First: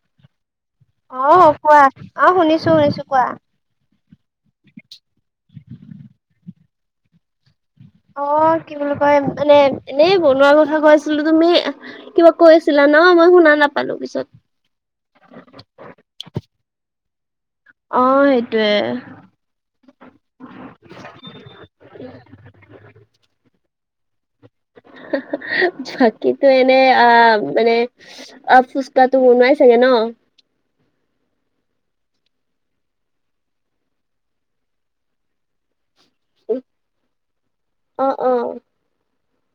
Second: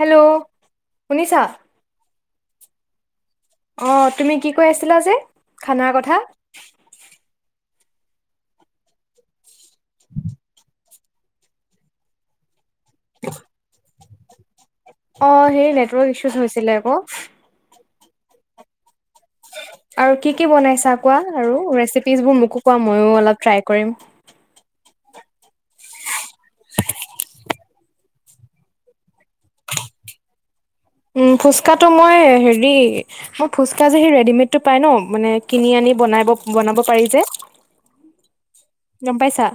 Hello শুনিছা অহ কোৱা, অহ শুনিছো, শুনিছো, কোৱা অহ, তুমি কি কৈ আছিলা যে খানাৰ কথা অহ কি বুলি কয়, মানে এনেই বনোৱা কথা কৈছিলো তুমি কিবা কৈ আছিলা নহ, মই শুনা নাপালো পিছত অহ সেই নেটৱৰ্ক ইছুজ হৈছিলে আকৌ অহ, সেইটোৱে আৰু কি কি বনাইছা, কোৱা আৰু ৰেচিপিজচ বোৰ মোকো কোৱা মইয়ো অলপ ট্ৰাই কৰিম। [inaudible] বাকী তো এনে আ, মানে আ, ফুচকা তো বনোৱাই চাগে ন? উম, ফুচকাটো মই হেৰি মোৰ ফুচকা যে সি ৰেডিমেডটো পাই ন, মানে কিনি আনি বন-বনাব পাৰি যে অ, অ, গম পাইছা,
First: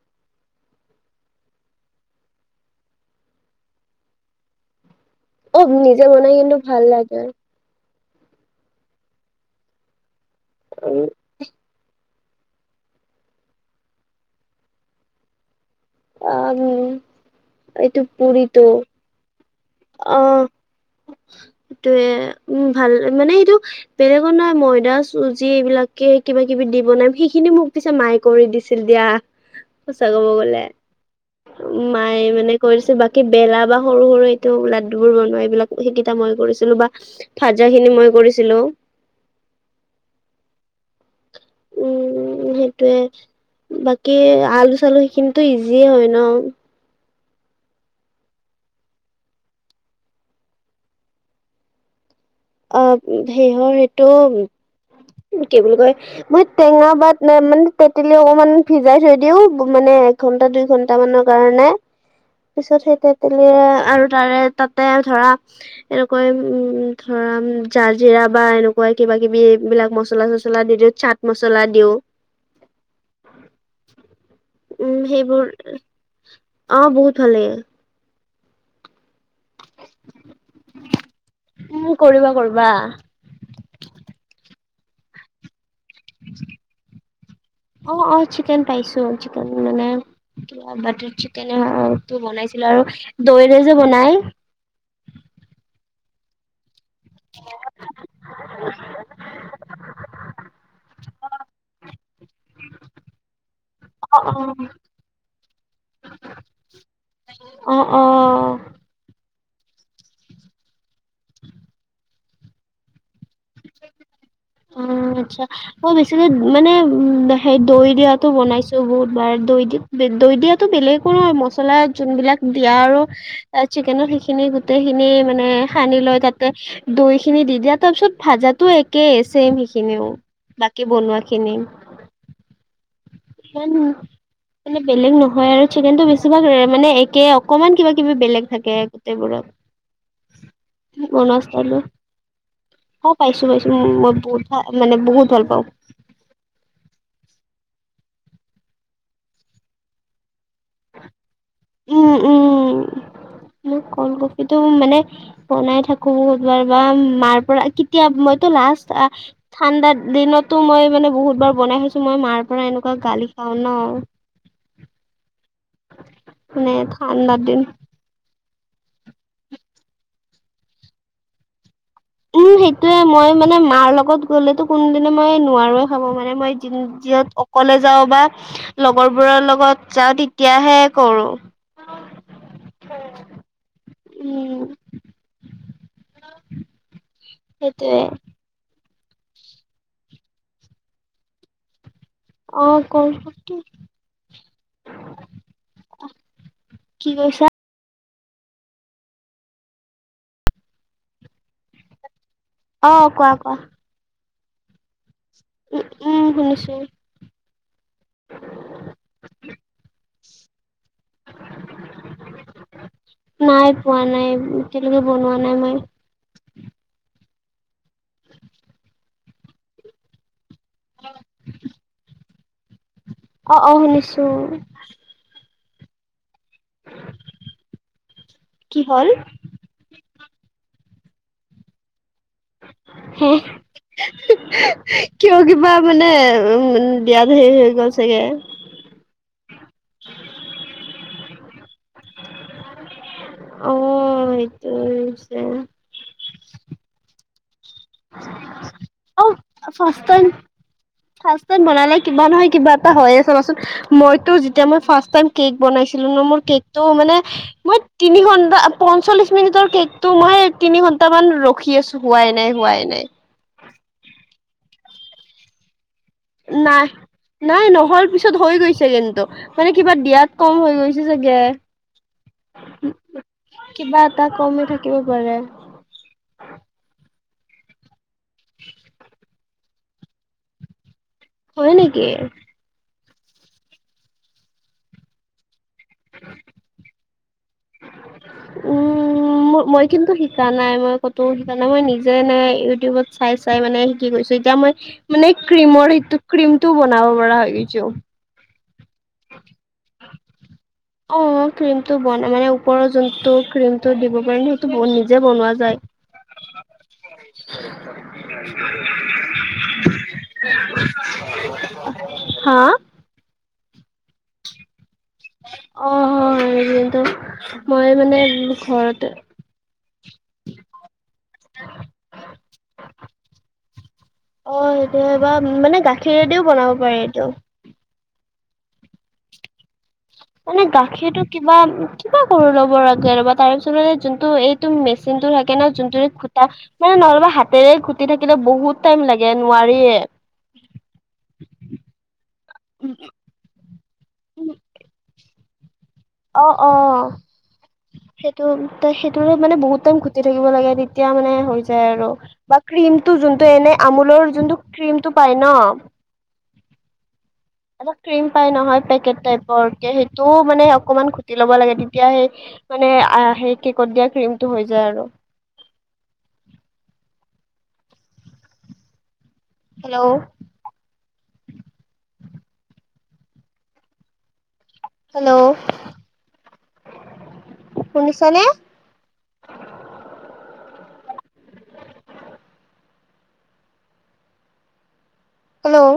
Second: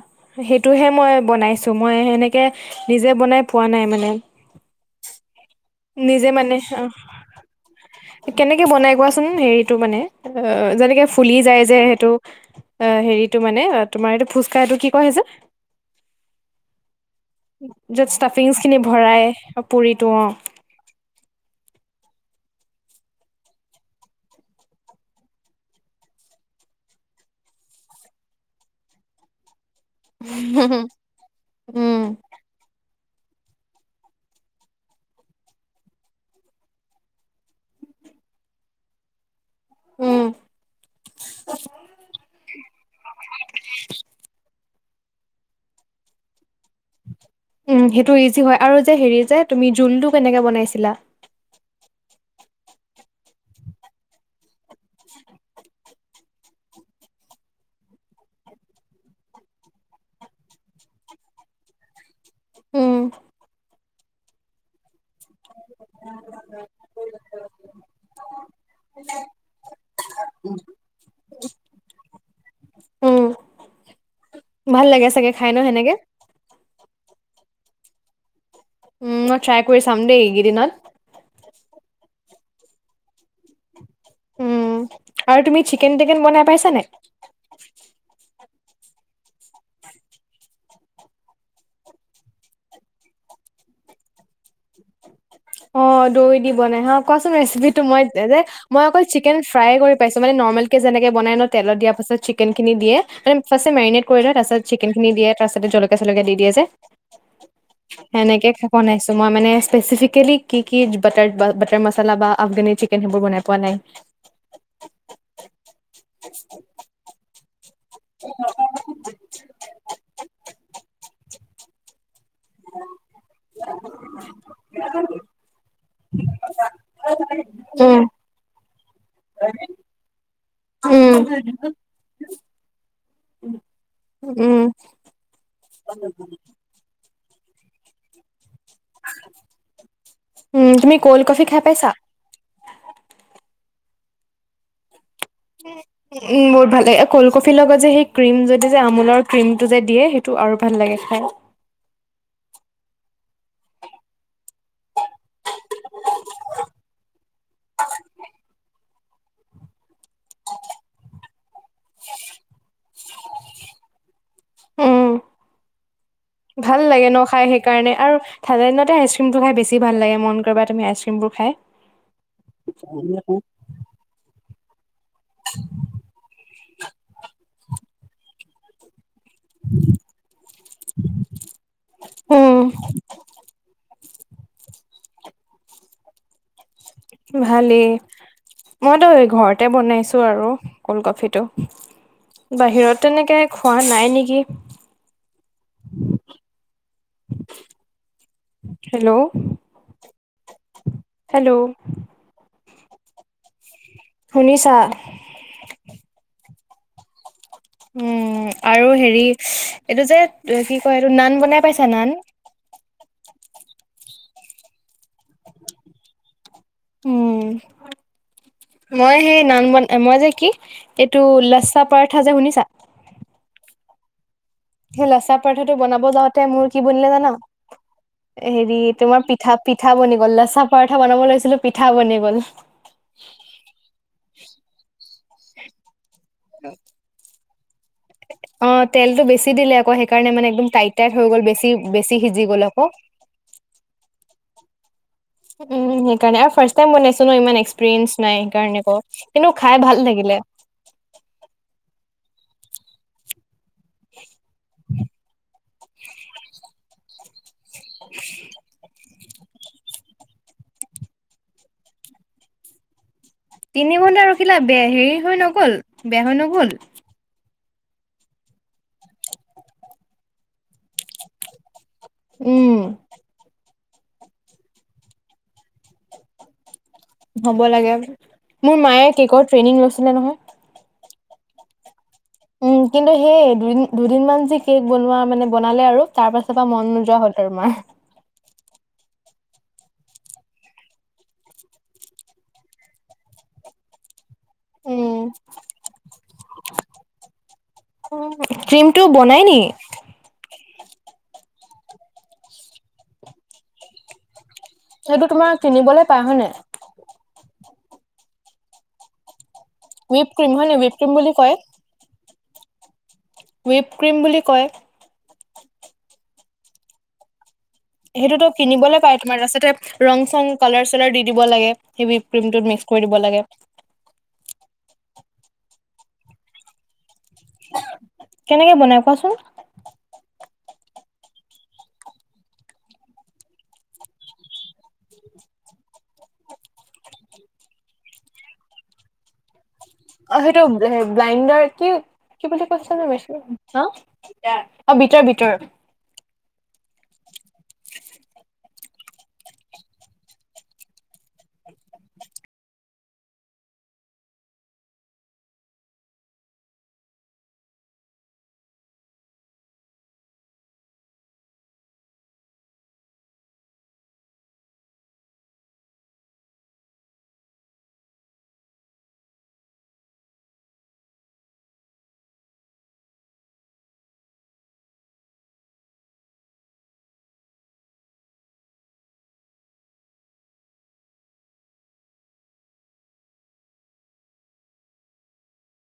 সেইটোহে মই বনাইছোঁ মই সেনেকে নিজে বনাই পোৱা নাই মানে। অ, নিজে বনাই কিন্তু ভাল লাগে। কেনেকে বনাই কোৱাচোন? হেৰিতটো মানে অ, যেনেকে উম ফুলি যায় যে সেইটো অ, হেৰিটো মানে, তোমাৰ এইটো ফুচকা এইটো কি কয় যে আম এইটো [inaudible] পুৰিটো খিনি ভৰাই অ, সেইটোয়ে উম, ভাল মানে এইেটো বেলেগৰ নহয় ময়দা চুজি এইবিলাকে কিবা, কিবি দি বনাম, সেইখিনি মোক পিছে মাই কৰি দিছিল দিয়া, সঁচা কব গ'লে উম মায়ে মানে কৰিছে, বাকী বেলা বা সৰু, সৰু। লাডু বোৰ বনোৱা এইবিলাক, সেইকেইটা মই কৰিছিলো বা, ভাজা খিনি মই কৰিছিলো। উম, উম, সেইটোয়ে বাকী আলু-চালু সেইখিনি তো, ইজিয়ে হয় ন উম, সেইটো ইজি হয়, আৰু যে হেৰি যে তুমি জোলটো কেনেকে বনাইছিলা? অ, সেইহৰ এইটো, কি বুলি কয়? বত, টেঙা বা মানে তেঁতেলী অলপ মান ভিজাই থৈ দিও মানে এঘণ্টা দুই ঘণ্টা মানৰ কাৰণে। পিছত উম সেই তেতেলী আৰু তাৰে- তাতে ধৰা এনেকুৱাই উম, ধৰাম জালজিৰা বা এনেকুৱা কিবা-কিবি এইবিলাক মচলা-চচলা মচলা দি দিওঁ, চাট মচলা দিওঁ। উম, ভাল উম লাগে চাগে সেইবোৰ খাই ন, সেনেকে? অ, বহুত ভালে লাগে। উম, মই ট্ৰাই কৰি চাম দেই এইকেইদিনত। উম, কৰিবা কৰিবা। উম আৰু তুমি চিকেন-টেকেন বনাই পাইছ নে? অ, অ, চিকেন পাইছো, চিকেন মানে কিবা বাটাৰ চিকেনটো বনাইছিলো, আৰু দৈ ৰে যে বনাই। অ, দৈ দি বনাই হা কোৱাচোন ৰেচেপিটো, মই যে মই অকল চিকেন ফ্ৰাই কৰি পাইছো, মানে নৰ্মেল কে যেনেকে বনাই ন তেলত দিয়া পাছত চিকেন খিনি দিয়ে মানে ফাৰ্ষ্ট এই মেৰিনেট অ কৰি লয়, অ। তাৰপাছত চিকেনখিনি দিয়ে তাৰপছ জলকীয়া জলকীয়া দি দিয়ে যে। অ সেনেকে অ। বনাইছো মই মানে স্পেচিফিকেলি কি কি, বাটাৰ-বাটাৰ মচালা বা আফগানি চিকেন সেইবোৰ বনাই পোৱা নাই। অ, আচ্ছা মই বেছিকৈ মানে [inaudible] সেই দৈ দিয়াতটো বনাইছো বহুত বাৰ, দৈ, দি দৈ, দিয়াতো বেলেগৰো হয়, মছলা যোন বিলাক দিয়া আৰু চিকেনৰ সেইখিনি গোতেই খিনি মানে সানি লৈ তাতে, দৈ খিনি দি দিয়া তাৰ উম পিছত ভাজাতো একেই ছেম, সেইখিনিও বাকী উম বনোৱা খিনি [unintelligible] উম মানে বেলেগ নহয় আৰু, চিকেনটো বেছিভাগ মানে একে অকমান কিবা-কিবি বেলেগ থাকে। গোটেই বোৰত, উম তুমি ক'ল্ড ব'নাছ কফি খাই পালোঁ। পাইছা অ পাইছো পাইছো মই বহুত ভাল মানে বহুত ভাল পাওঁ [inaudible] উম বহুত ভাল লাগে। কল্ড কফিৰ লগত যে সেই ক্ৰিম যদি যে আমুললৰ ক্ৰিমটো যে দিয়ে সেইটো আৰু ভাল লাগে খাই। উম উম মোৰ কল্ড কফিটো মানে বনাই থাকো [unintelligible] মাৰ পৰা কেতিয়া মইতো লাষ্ট ঠাণ্ডাৰ দিনতো মই মানে বহুতবাৰ বনাই খাইছোঁ মই মাৰ পৰা এনেকুৱা গালি খাওঁ ন। উম মানে ভাল লাগে ন ঠাণ্ডাৰ খাই দিন সেইকাৰণে আৰু ঠাণ্ডা দিনতে আইচক্ৰীমটো খাই বেছি ভাল লাগে, মন কৰিবা তুমি আইচক্ৰীমবোৰ খাই। উম সেইটোয়ে মই মানে মাৰ লগত গ'লেতো কোন দিন মই মই নোৱাৰো খাব মানে মই যিত অকলে যাওঁ বা লগৰবোৰৰ লগত যাওঁ তেতিয়াহে কৰো। উম। উম ভালে। সেইটোৱে মইতো এই ঘৰতে বনাইছোঁ আৰু কল্ড কফিটো। অ ক বাহিৰত তেনেকে খোৱা নাই নেকি। কি কৈছা? Hello hello. অ কোৱা কোৱা। শুনিছা? উ উম শুনিছো। উম আৰু হেৰি এইটো যে কি কয় এইটো নান বনাই পাইছা নান? নাই পোৱা না, ই এতিয়ালৈকে বনোৱা নাই মই। উম মই সেই নান বন মই যে কি, এইটো লেচ্ছা পাৰঠা যে শুনিছা? অ অ শুনিছো। সেই লেচা পৰথাটো বনাব যাওঁতে মোৰ কি বনিলে জানা? হেৰি কি হ'ল তোমাৰ পি পিঠা পিঠা বনি গ'ল। লেচা পৰঠা বনাব লৈছিলো পিঠা বনি গ'ল। হম কিয় কিবা মানে উ দিয়াত হেৰি হৈ গ'ল চাগে। অ তেলতটো বেছি দিলে আকৌ সেইকাৰণে মানে একদম টাইট টাইট হৈ গ'ল বেছি বেছি সিজি গ'ল আকৌ। অ এইটো হৈছে। উম সেইকাৰণে আৰু ফাৰ্ষ্ট টাইম বনাইছো ন ইমান এক্সপিৰিয়েন্ঞ্চ নাই সেইকাৰণে আকৌ। অ কিন্তু খাই ফাৰ্ষ্ট ভাল টাইম লাগিলে। ফাৰ্ষ্ট টাইম বনালে কিবা নহয় কিবা কিবা এটা হয়য়ে চাবাচোন। মইতো যেতিয়া মই ফাৰ্ষ্ট টাইম কেক বনাইছিলো না মোৰ কেক মানে মই তিনি ঘণ্টা পঞ্চল্লিছ পঞ্চল্লিছ মিনিটৰ কেকটো মই তিনি ঘন্ট মান ৰখি আছো হোৱাই নাই হোৱাই নাই। তিনি ঘন্টা ৰখিলা বেয়া হেৰি হৈ নগ'ল বেয়া হৈ নগ'ল? নাই নাই নহ'ল পিছত হৈ গৈছে কিন্তু মানে কিবা দিয়াত কম হৈ গৈছে চাগে। উম কিবা এটা কমেই থাকিব পাৰে। হ'ব লাগে। মোৰ মায়ে কেকৰ ট্ৰেইনিং লৈছিলে নহয়। হয় নেকি? উম কিন্তু সেয়ে দুদিন-দুদিনমান যে কেক বনোৱা মানে বনালে আৰু তাৰ পাছৰ পৰা মন নোযোৱা হ'ল মাৰ। উম ম-মই কিন্তু শিকা নাই মই কতো শিকা নাই মই নিজে ইউটিউবত চাইছো তাই মানে কি কৈছো এতিয়া মই উম মানে ক্ৰীমৰ সেইটো ক্ৰীম টো বনাব পৰা হৈ গৈছো অ ক্ৰীম টো বনাই নি? অ ক্ৰীমটো বন মানে ওপৰৰ যোনটো ক্ৰিমটো দিব পাৰি ন তো নিজে সেইটো তোমাৰ বনোৱা যায় কিনিবলৈ পাই হয় নাই উইপ ক্ৰীম হয়নে উইপ ক্ৰীম বুলি কয় হা উইপ ক্ৰীম বুলি কয় অ অ কিন্তু মই মানে সেইটোতো কিনিবলে ঘৰতে পায় তোমাৰ ৰাস্তাতে ৰং চং কালাৰ চালাৰ দি দিব লাগে সেভি ক্ৰীম টোত মিক্স কৰি দিব লাগে। অ সেইটো হয় বা মানে গাখৰেদিও বনাব পাৰে এইটো কেনেকে বনাই কোৱাচোন? মানে গাখীৰটো কিবা কিবা কৰি ল'ব লাগে ৰবা তাৰ পিছতে যোনটো এই টো মেচিনতো থাকে ন যোনটোৰে খুটা মানে নহলেবা হাতেৰে খুটি থাকিলে বহুত টাইম লাগে নোৱাৰিয়ে অ সেইটো ব্লাইণ্ডাৰ কি কি বুলি কৈছে জানোঁ মেছিনৰ হা অ ভিতৰ ভিতৰ অ অ সেইটো সেইটো মানে বহুত টাইম ঘটি থাকিব লাগে তেতিয়া মানে হৈ যায় আৰু বা ক্ৰীমটো যোনটো এনে আমোলৰ যোনটো ক্ৰীমটো পাই ন এটা ক্ৰীম পাই নহয় পেকেট টাইপৰক সেইটো মানে অকমান ঘুটি ল'ব লাগে তেতিয়া সেই মানে আহ সেই কেকত দিয়া ক্ৰীমটো হৈ যায় আৰু হেল্লো হেল্ল' শুনিছানে? হেল্ল'